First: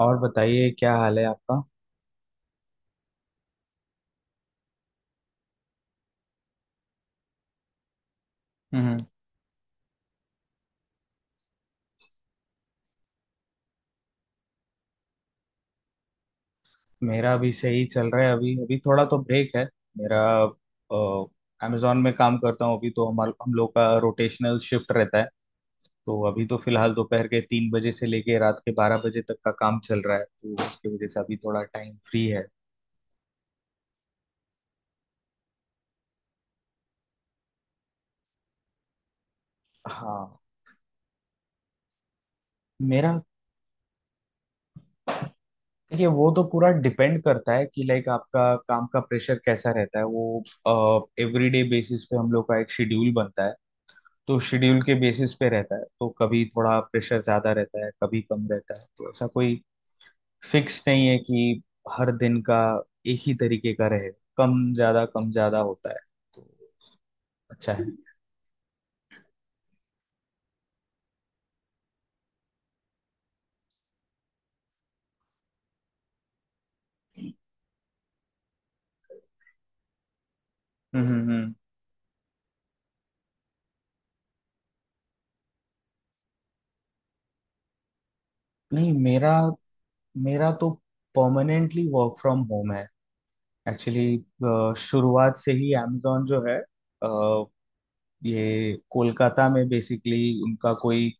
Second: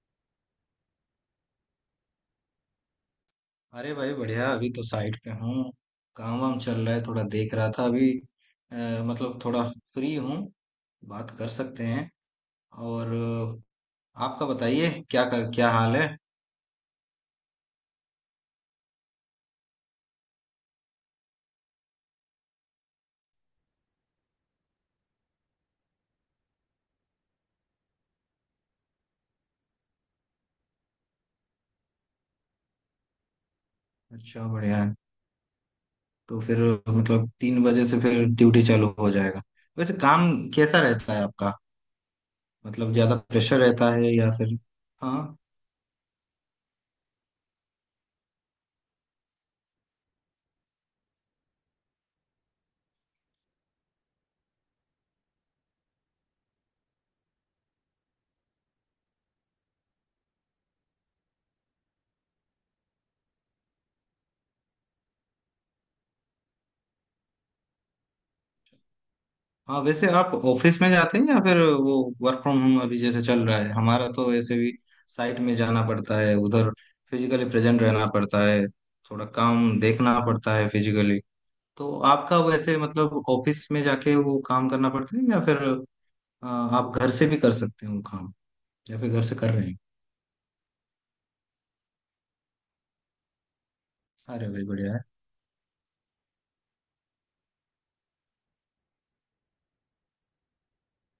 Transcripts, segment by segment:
और बताइए क्या हाल है आपका। अरे भाई, बढ़िया। अभी तो साइट पे हूँ। काम वाम चल रहा है, थोड़ा देख रहा था अभी। हम्म। मतलब थोड़ा फ्री हूँ, बात कर सकते हैं। और आपका बताइए, क्या हाल है। मेरा भी सही चल रहा है अभी अभी थोड़ा तो ब्रेक है मेरा। अमेजोन में काम करता हूँ अभी तो हमार हम लोग का रोटेशनल शिफ्ट रहता है। तो अभी तो फिलहाल दोपहर के 3 बजे से लेके रात के 12 बजे तक का काम चल रहा है, तो उसकी वजह से अभी थोड़ा टाइम फ्री है। अच्छा, बढ़िया है। तो फिर मतलब 3 बजे से फिर ड्यूटी चालू हो जाएगा। वैसे काम हाँ। कैसा रहता है आपका? मतलब ज्यादा मेरा, प्रेशर रहता है या फिर? हाँ। देखिए वो तो पूरा डिपेंड करता है कि लाइक आपका काम का प्रेशर कैसा रहता है। वो एवरीडे बेसिस पे हम लोग का एक शेड्यूल बनता है, तो शेड्यूल के बेसिस पे रहता है। तो कभी थोड़ा प्रेशर ज्यादा रहता है कभी कम रहता है, तो ऐसा कोई फिक्स नहीं है कि हर दिन का एक ही तरीके का रहे। कम ज्यादा होता है, तो अच्छा है। हाँ, वैसे आप ऑफिस में जाते हैं या फिर वो वर्क फ्रॉम होम? अभी जैसे चल रहा है हमारा, तो वैसे भी साइट में जाना पड़ता है उधर, फिजिकली प्रेजेंट रहना पड़ता है, थोड़ा काम देखना पड़ता है हम्म फिजिकली। हम्म हम्म। तो आपका वैसे मतलब ऑफिस में जाके वो काम करना पड़ता है, या फिर आप घर से भी कर सकते हो काम, नहीं या फिर घर मेरा से कर रहे हैं? मेरा तो परमानेंटली वर्क फ्रॉम होम है, एक्चुअली। अरे भाई, बढ़िया शुरुआत से ही amazon जो है, अ, ये कोलकाता में बेसिकली उनका कोई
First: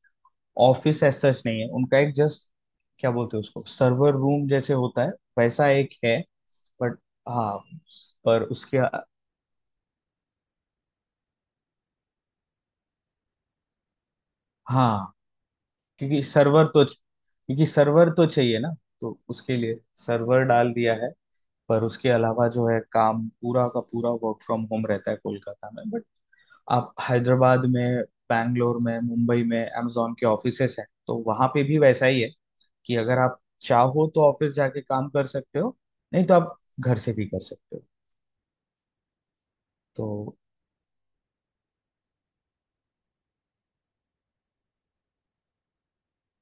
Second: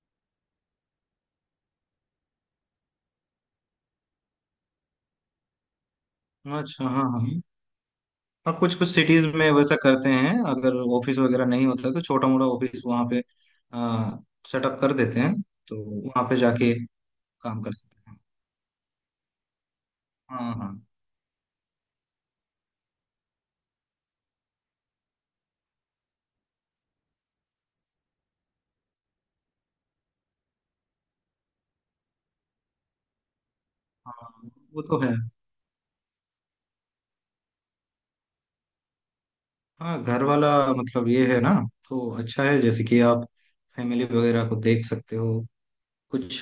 ऑफिस एज सच नहीं है। उनका एक जस्ट क्या बोलते हैं उसको, सर्वर रूम जैसे होता है, वैसा एक है। है। अच्छा, बट हाँ हाँ। हाँ, पर हाँ, कुछ उसके, कुछ सिटीज में वैसा करते हैं, अगर ऑफिस वगैरह नहीं होता है, तो छोटा मोटा ऑफिस वहाँ पे सेटअप कर हाँ देते हैं, तो वहाँ पे जाके काम क्योंकि कर सकते सर्वर हैं। तो चाहिए ना। तो उसके लिए सर्वर हाँ हाँ डाल दिया है। पर उसके अलावा जो है काम पूरा का पूरा वर्क फ्रॉम होम रहता है कोलकाता में। बट आप हैदराबाद में, बैंगलोर में, मुंबई में amazon के ऑफिसेस हैं तो वहां पे भी वैसा ही है कि अगर आप चाहो तो हाँ, ऑफिस जाके वो तो काम है। कर सकते हो, नहीं तो आप घर से भी कर सकते हो। हाँ, तो घर वाला मतलब ये है ना, तो अच्छा है, जैसे कि आप फैमिली वगैरह को देख सकते हो, कुछ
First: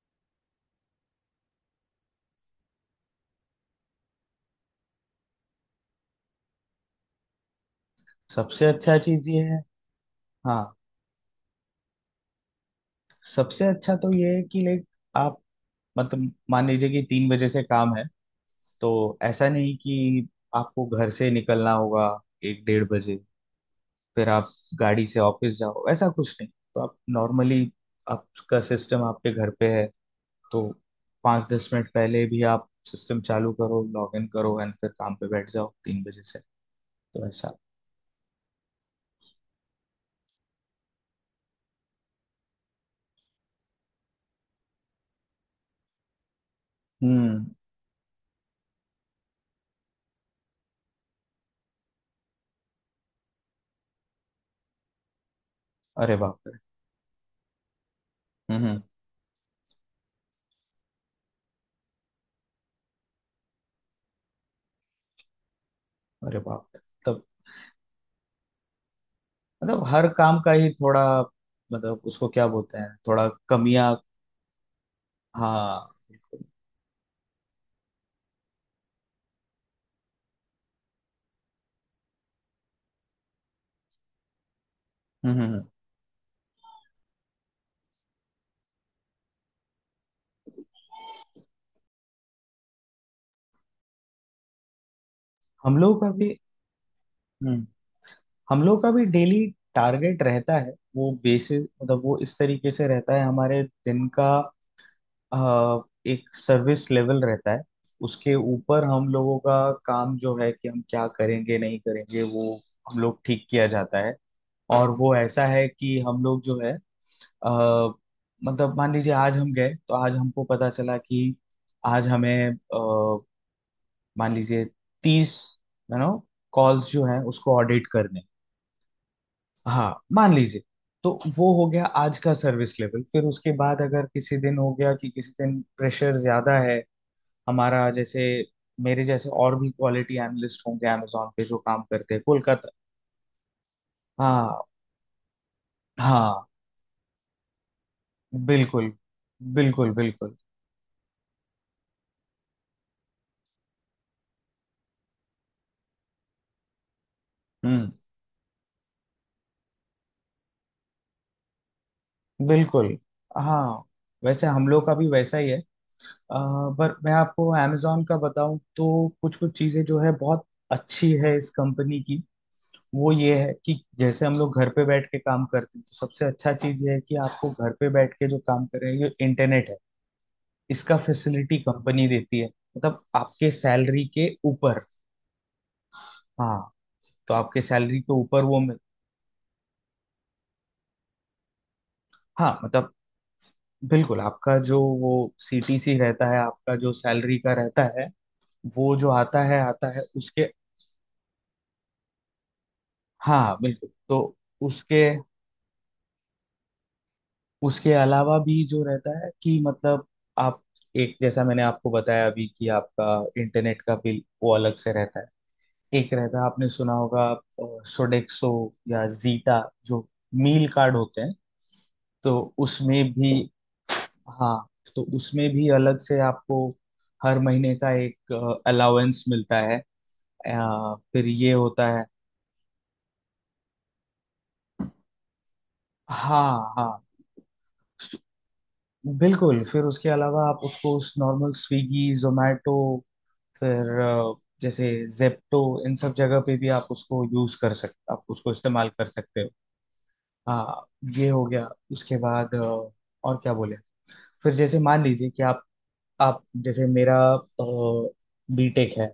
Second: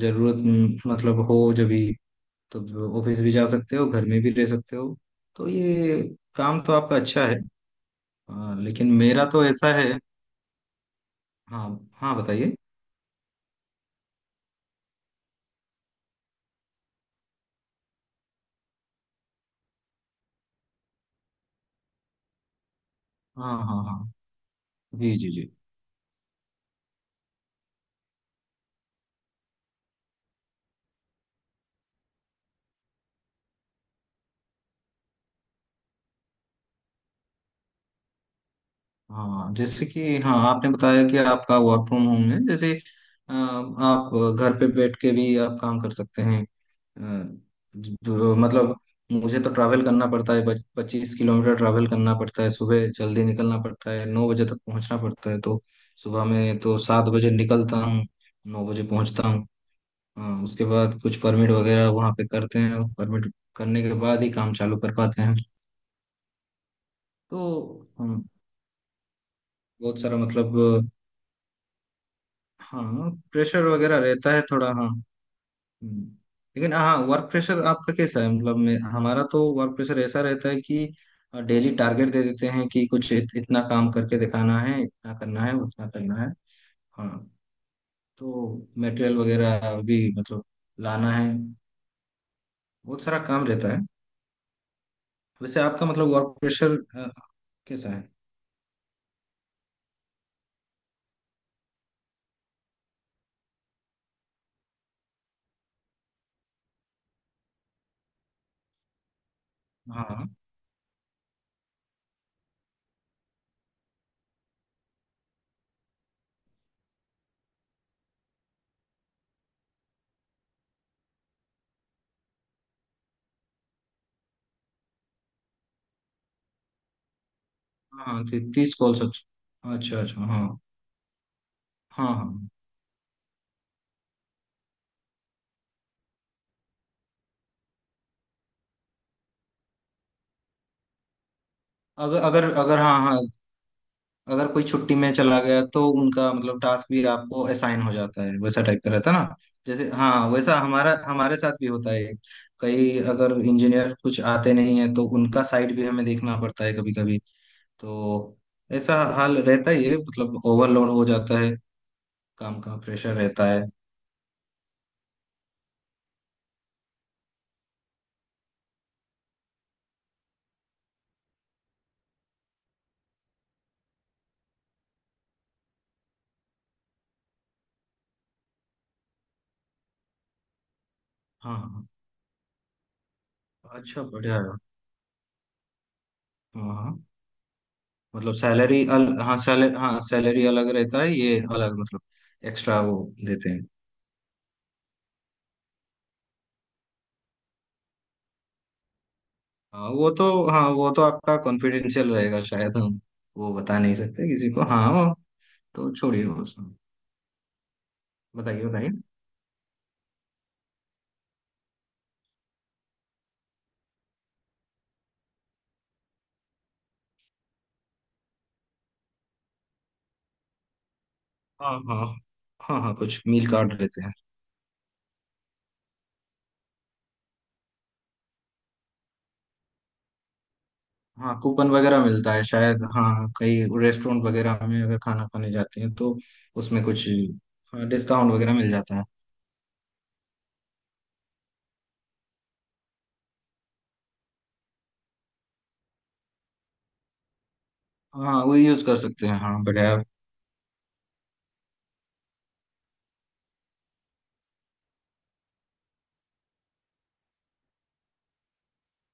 जरूरत मतलब हो जब भी, तो ऑफिस भी जा सकते हो, घर में भी रह सकते हो, तो ये काम तो आपका अच्छा है। हाँ, सबसे लेकिन अच्छा मेरा चीज ये तो है। ऐसा है। हाँ, हाँ हाँ, बताइए। सबसे अच्छा तो ये है कि लाइक आप, मतलब मान लीजिए कि 3 बजे से काम है, तो ऐसा नहीं कि आपको घर से निकलना होगा 1 डेढ़ बजे, हाँ हाँ हाँ। फिर आप गाड़ी जी से जी जी। ऑफिस जाओ। ऐसा कुछ नहीं, तो आप नॉर्मली, आपका सिस्टम आपके घर पे है, तो 5 10 मिनट पहले भी आप सिस्टम चालू करो, लॉग इन करो एंड फिर काम पे बैठ जाओ 3 बजे से। तो ऐसा। हाँ, जैसे कि हाँ आपने बताया कि आपका वर्क फ्रॉम होम है, जैसे आप घर पे बैठ के भी आप काम कर सकते हैं। अ, हम्म। मतलब मुझे तो ट्रैवल करना पड़ता है, 25 किलोमीटर ट्रैवल करना पड़ता है, सुबह जल्दी निकलना पड़ता है, 9 बजे तक पहुंचना पड़ता है, तो अरे सुबह बाप रे। में तो 7 बजे निकलता हूँ, 9 हम्म। बजे पहुंचता हूँ। उसके बाद कुछ परमिट वगैरह वहाँ पे करते हैं, और परमिट करने के बाद ही काम चालू कर पाते हैं, अरे बाप रे, तब तो हम मतलब बहुत हर सारा काम का मतलब। ही थोड़ा, मतलब उसको क्या बोलते हैं, हाँ, थोड़ा प्रेशर कमियां, वगैरह रहता है थोड़ा, हाँ। हाँ हम्म। बिल्कुल। लेकिन हाँ, वर्क प्रेशर आपका कैसा है? मतलब मैं, हमारा तो वर्क प्रेशर ऐसा रहता है कि डेली टारगेट दे देते हैं कि कुछ इतना काम करके दिखाना है, इतना हम्म करना हम्म है, हम्म। उतना करना है। हाँ, तो मटेरियल वगैरह भी मतलब लाना है, बहुत सारा काम रहता है। वैसे हम आपका लोग मतलब का वर्क भी। प्रेशर हम्म। कैसा है? हम लोग का भी डेली टारगेट रहता है। वो बेसिस मतलब वो इस तरीके से रहता है हमारे दिन का, अ, एक सर्विस लेवल रहता है। उसके ऊपर हम लोगों का काम हाँ जो है कि हम क्या करेंगे नहीं करेंगे वो हम लोग ठीक किया जाता है। और वो ऐसा है कि हम लोग जो है, अ, मतलब मान लीजिए आज हम गए तो आज हमको पता चला कि आज हमें, मान लीजिए 30 यू नो कॉल्स जो हैं उसको ऑडिट करने हाँ, हैं। 30 कॉल्स, अच्छा हाँ अच्छा अच्छा। मान हाँ लीजिए। तो वो हो गया हाँ आज का हाँ। Service level. फिर उसके बाद अगर किसी दिन हो गया कि किसी दिन प्रेशर ज्यादा है हमारा, जैसे मेरे जैसे और भी क्वालिटी एनालिस्ट होंगे amazon पे जो काम करते अगर हैं अगर कोलकाता। अगर हाँ हाँ, अगर हाँ। कोई छुट्टी में चला गया तो उनका हाँ मतलब टास्क भी आपको असाइन हो जाता है, वैसा टाइप बिल्कुल, का रहता है ना। जैसे बिल्कुल हाँ, बिल्कुल। वैसा हमारा हमारे साथ भी होता है, कई अगर इंजीनियर कुछ आते नहीं है तो उनका साइड भी हमें देखना पड़ता है कभी कभी, हम्म। तो ऐसा हाल रहता ही है, मतलब ओवरलोड हो जाता है, काम का बिल्कुल। प्रेशर रहता है। हाँ वैसे हम लोग का भी वैसा ही है। आ, पर मैं आपको amazon का बताऊं तो कुछ कुछ चीजें जो है बहुत अच्छी है इस कंपनी की। वो ये है कि जैसे हम लोग घर पे बैठ के काम करते हैं, तो सबसे अच्छा चीज ये है कि आपको घर पे बैठ के जो काम कर रहे हैं ये इंटरनेट है, इसका हाँ फैसिलिटी हाँ कंपनी देती है, मतलब आपके हाँ। अच्छा, सैलरी के बढ़िया है। ऊपर। हाँ, हाँ हाँ, तो आपके सैलरी के मतलब ऊपर वो मिल, सैलरी अल हाँ, सैलरी, हाँ सैलरी अलग रहता है, ये अलग, मतलब हाँ एक्स्ट्रा मतलब वो देते हैं। बिल्कुल। आपका जो वो सीटीसी रहता है आपका जो सैलरी का रहता है, वो जो हाँ, आता है वो तो, उसके, हाँ वो तो आपका कॉन्फिडेंशियल रहेगा शायद, हम वो हाँ बता बिल्कुल। नहीं तो सकते किसी को, हाँ उसके वो तो छोड़िए वो सब। उसके अलावा भी बताइए जो बताइए। रहता है कि मतलब आप, एक जैसा मैंने आपको बताया अभी कि आपका इंटरनेट का बिल वो अलग से रहता है। एक रहता है आपने सुना होगा, सोडेक्सो या जीटा, जो मील कार्ड होते हैं, हाँ हाँ तो हाँ हाँ, उसमें कुछ भी, मील कार्ड रहते हैं। हाँ तो उसमें भी अलग से आपको हर महीने का एक अलाउंस मिलता है। फिर हाँ, ये कूपन होता वगैरह है, मिलता है शायद, हाँ, कई रेस्टोरेंट वगैरह में अगर खाना खाने जाते हैं, तो हाँ उसमें हाँ कुछ हाँ डिस्काउंट वगैरह मिल जाता है। बिल्कुल। फिर उसके अलावा आप उसको उस नॉर्मल स्विगी जोमेटो, फिर जैसे जेप्टो, इन सब जगह पे भी आप उसको यूज कर सकते, आप हाँ, उसको वो यूज इस्तेमाल कर कर सकते हैं, सकते हो। हाँ बढ़िया। हाँ। ये हो गया, उसके बाद और क्या बोले, फिर जैसे मान लीजिए कि आप जैसे मेरा बीटेक है।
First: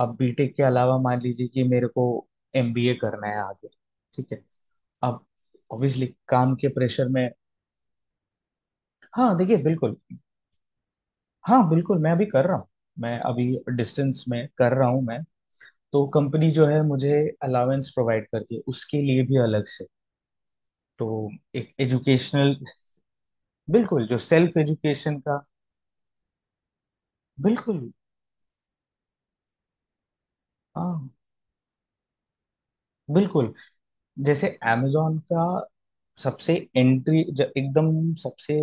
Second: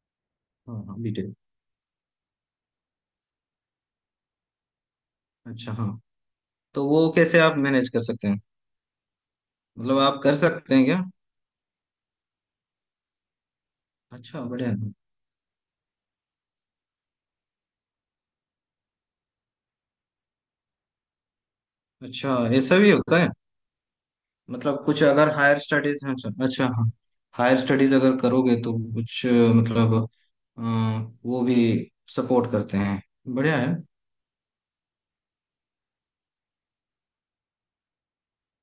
अब बीटेक के हाँ अलावा हाँ, मान डिटेल। लीजिए कि मेरे को एमबीए करना है आगे, ठीक है। अब अच्छा, हाँ, ऑब्वियसली काम के तो प्रेशर वो में, कैसे आप मैनेज कर सकते हैं? हाँ देखिए बिल्कुल, मतलब आप कर सकते हैं क्या? हाँ बिल्कुल मैं अभी कर रहा हूँ। मैं अभी डिस्टेंस अच्छा, में बढ़िया। कर रहा हूँ मैं। तो कंपनी जो है मुझे अलाउंस प्रोवाइड करती है उसके लिए भी अलग से। तो एक अच्छा, एजुकेशनल, ऐसा भी होता है? बिल्कुल, जो सेल्फ मतलब कुछ एजुकेशन अगर का, हायर स्टडीज, अच्छा अच्छा, हाँ, हायर बिल्कुल स्टडीज अगर करोगे तो कुछ मतलब अ, हाँ वो भी सपोर्ट करते हैं। बिल्कुल। बढ़िया है। जैसे amazon का सबसे एंट्री एकदम सबसे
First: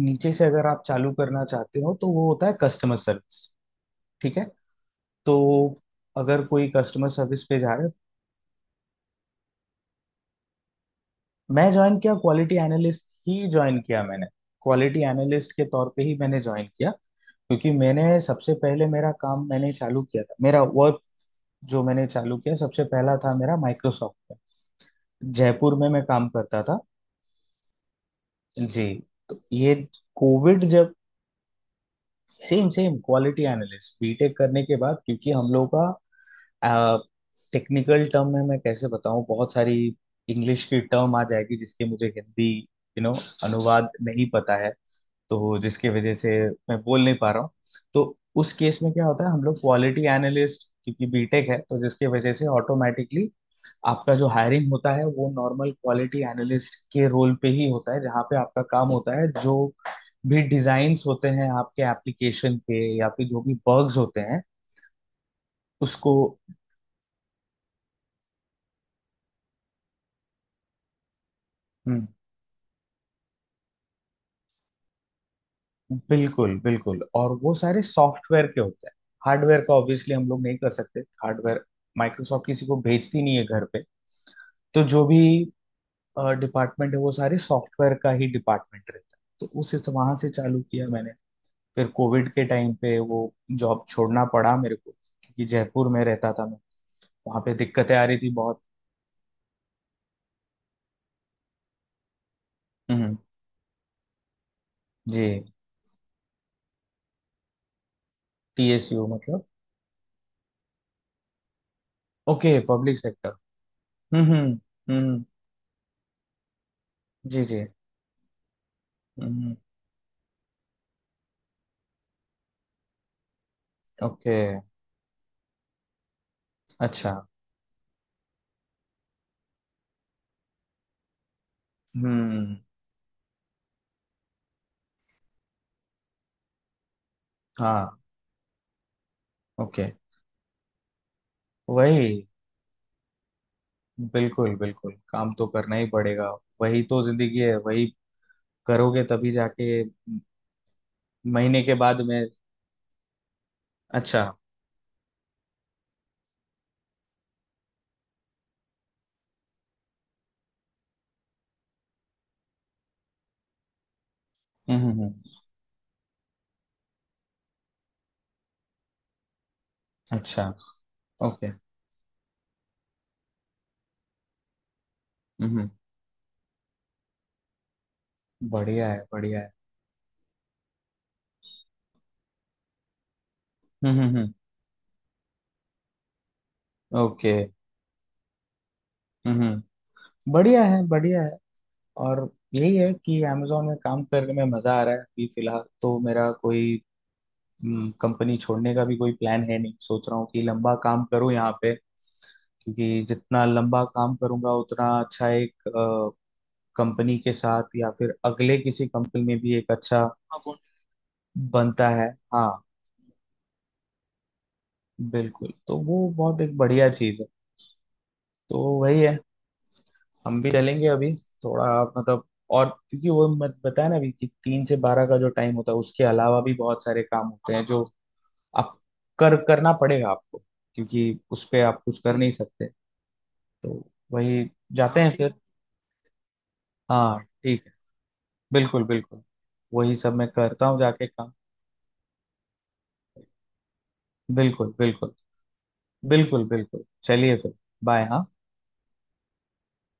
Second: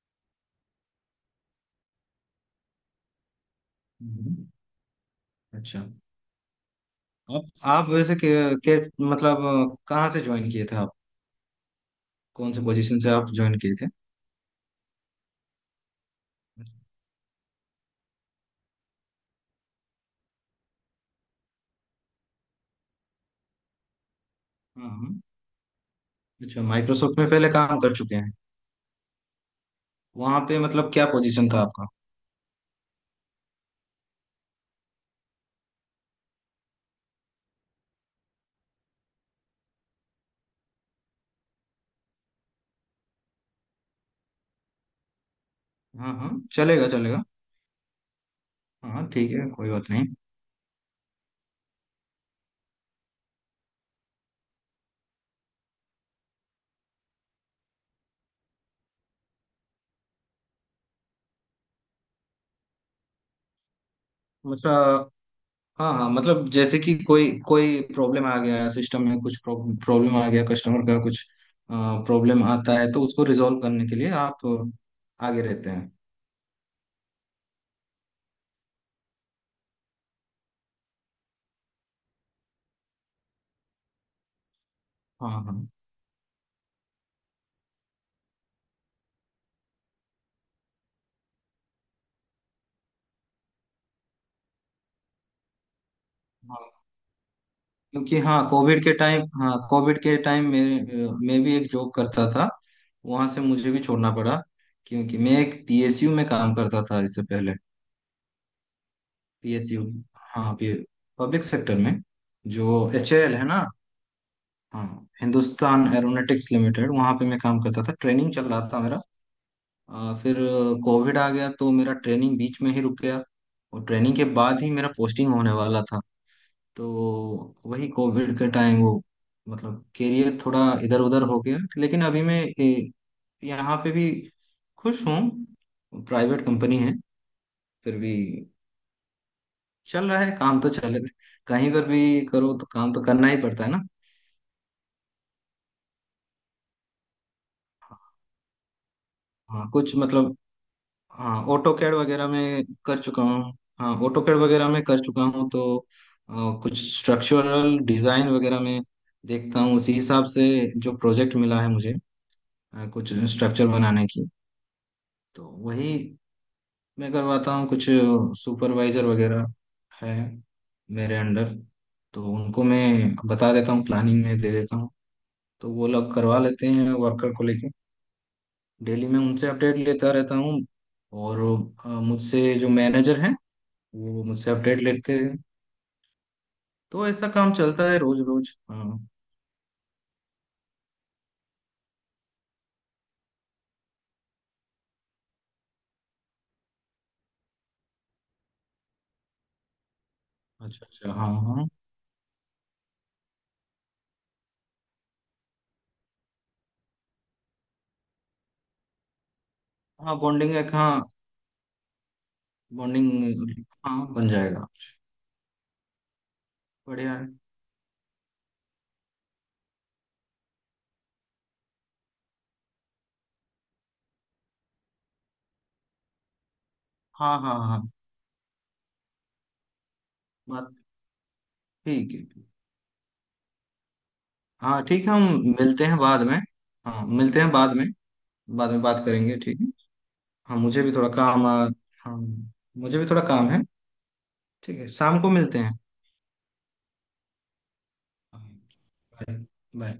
नीचे से अगर आप चालू करना चाहते हो तो वो होता है कस्टमर सर्विस, ठीक है। हम्म। तो अच्छा, अगर कोई कस्टमर सर्विस आप पे जा रहा आप है, वैसे के मतलब कहाँ से ज्वाइन किए थे आप? मैं ज्वाइन किया कौन क्वालिटी से पोजीशन एनालिस्ट से आप ही ज्वाइन किए ज्वाइन थे? किया मैंने। क्वालिटी एनालिस्ट के तौर पे ही मैंने ज्वाइन किया, क्योंकि मैंने सबसे पहले मेरा काम मैंने चालू किया था मेरा वर्क। जो मैंने चालू किया सबसे पहला था मेरा माइक्रोसॉफ्ट हाँ हाँ। में, जयपुर में मैं काम करता अच्छा, था। माइक्रोसॉफ्ट में पहले काम कर चुके हैं। जी। तो ये वहाँ पे कोविड मतलब जब, क्या पोजीशन था आपका? Same same quality analyst BTech करने के बाद, क्योंकि हम लोग का टेक्निकल टर्म में मैं कैसे बताऊं, बहुत सारी इंग्लिश की टर्म आ जाएगी जिसके मुझे हिंदी यू नो अनुवाद नहीं पता है, तो जिसकी हाँ वजह से हाँ, मैं चलेगा बोल नहीं चलेगा। पा रहा हूँ। तो उस केस में हाँ क्या हाँ, होता है, ठीक हम है, लोग कोई बात क्वालिटी नहीं। एनालिस्ट, क्योंकि बीटेक है तो जिसकी वजह से ऑटोमेटिकली आपका जो हायरिंग होता है वो नॉर्मल क्वालिटी एनालिस्ट के रोल पे ही होता है, जहाँ पे आपका काम होता है जो भी डिजाइन्स होते हैं आपके एप्लीकेशन के या फिर जो भी बग्स होते हैं मतलब हाँ हाँ, उसको। मतलब जैसे कि कोई कोई प्रॉब्लम आ गया सिस्टम में, कुछ प्रॉब्लम आ गया कस्टमर का, कुछ हम्म। प्रॉब्लम आता है, तो उसको रिजॉल्व करने के लिए आप आगे रहते हैं। बिल्कुल बिल्कुल, और वो सारे सॉफ्टवेयर के होते हैं। हार्डवेयर का ऑब्वियसली हम लोग नहीं कर सकते। हार्डवेयर माइक्रोसॉफ्ट किसी को भेजती नहीं है घर पे। तो जो भी हाँ हाँ डिपार्टमेंट है वो सारे सॉफ्टवेयर का ही डिपार्टमेंट रहता है। तो उस वहां से चालू किया मैंने। फिर कोविड के टाइम पे वो जॉब छोड़ना पड़ा मेरे को, क्योंकि जयपुर में रहता था मैं, हाँ। वहां पे दिक्कतें आ रही क्योंकि थी हाँ बहुत। कोविड के टाइम, हाँ कोविड के टाइम मेरे मैं भी एक जॉब करता था, हम्म। वहां से मुझे भी छोड़ना पड़ा, क्योंकि मैं जी। एक पीएसयू में काम करता था इससे पहले। टीएसयू मतलब? पीएसयू, हाँ, पब्लिक सेक्टर में, ओके, जो पब्लिक सेक्टर। एचएएल है ना। हम्म हम्म हाँ, हम्म। हिंदुस्तान एरोनॉटिक्स लिमिटेड, वहाँ पे मैं जी काम जी। करता था, ट्रेनिंग चल रहा था मेरा। हम्म। फिर कोविड आ गया तो मेरा ट्रेनिंग बीच में ही रुक गया, और ट्रेनिंग के ओके। बाद ही मेरा पोस्टिंग होने वाला था, तो अच्छा। वही कोविड के टाइम, वो मतलब करियर थोड़ा इधर उधर हो गया, लेकिन अभी मैं हम्म। यहाँ पे भी खुश हूँ, प्राइवेट कंपनी है, हाँ। फिर भी ओके। चल रहा है, काम तो चल रहा है, कहीं पर भी वही, करो तो काम तो करना ही पड़ता है ना। बिल्कुल बिल्कुल, काम तो करना ही पड़ेगा। वही तो जिंदगी है, वही करोगे तभी हाँ, जाके कुछ मतलब हाँ, महीने ऑटो के कैड बाद में। वगैरह में कर चुका हूँ। हाँ, ऑटो अच्छा। कैड वगैरह में कर चुका हूँ, तो कुछ स्ट्रक्चरल डिजाइन वगैरह में देखता हूँ, उसी हिसाब से जो प्रोजेक्ट मिला है मुझे, कुछ स्ट्रक्चर बनाने की, हम्म। तो वही मैं करवाता हूँ, कुछ सुपरवाइजर वगैरह है अच्छा। मेरे ओके। अंडर, तो उनको मैं बता देता हूँ, प्लानिंग में दे देता हूँ, हम्म। तो वो लोग करवा लेते हैं वर्कर को लेके, बढ़िया है डेली मैं बढ़िया उनसे है। अपडेट लेता रहता हूँ, और मुझसे जो मैनेजर है, वो हम्म। मुझसे अपडेट लेते हैं, तो ऐसा ओके। काम चलता है रोज रोज, हाँ। हम्म। बढ़िया है बढ़िया है। और यही है कि अमेजोन में काम करने में मजा आ रहा है अभी फिलहाल, तो मेरा कोई, कंपनी छोड़ने का भी कोई प्लान है नहीं। सोच रहा हूँ कि लंबा अच्छा काम अच्छा, हाँ करूँ यहाँ हाँ। पे, क्योंकि जितना लंबा काम करूंगा उतना अच्छा एक कंपनी के साथ या फिर अगले किसी कंपनी में भी एक अच्छा हाँ, बॉन्डिंग एक, हाँ बनता है। हाँ बॉन्डिंग, हाँ बन जाएगा। बिल्कुल, तो वो बहुत एक बढ़िया बढ़िया चीज है। है। तो वही है, हम भी चलेंगे अभी थोड़ा, मतलब, और क्योंकि वो मत बताया ना अभी कि 3 से 12 का जो टाइम होता है उसके अलावा भी बहुत सारे काम हाँ होते हाँ हैं जो हाँ, आप कर, करना पड़ेगा आपको, बात। क्योंकि उस पे आप कुछ ठीक कर है नहीं ठीक। सकते। तो वही, हाँ जाते ठीक है, हैं हम फिर। मिलते हैं बाद में। हाँ, हाँ मिलते हैं ठीक है, बाद में। बाद में बिल्कुल बात बिल्कुल। करेंगे, ठीक है। वही सब मैं हाँ, करता हूँ, मुझे भी जाके थोड़ा काम। काम हाँ, मुझे भी थोड़ा काम है। बिल्कुल ठीक है, बिल्कुल, शाम को मिलते हैं। बिल्कुल बिल्कुल, चलिए फिर। बाय हाँ। हाँ, बाय। बाय।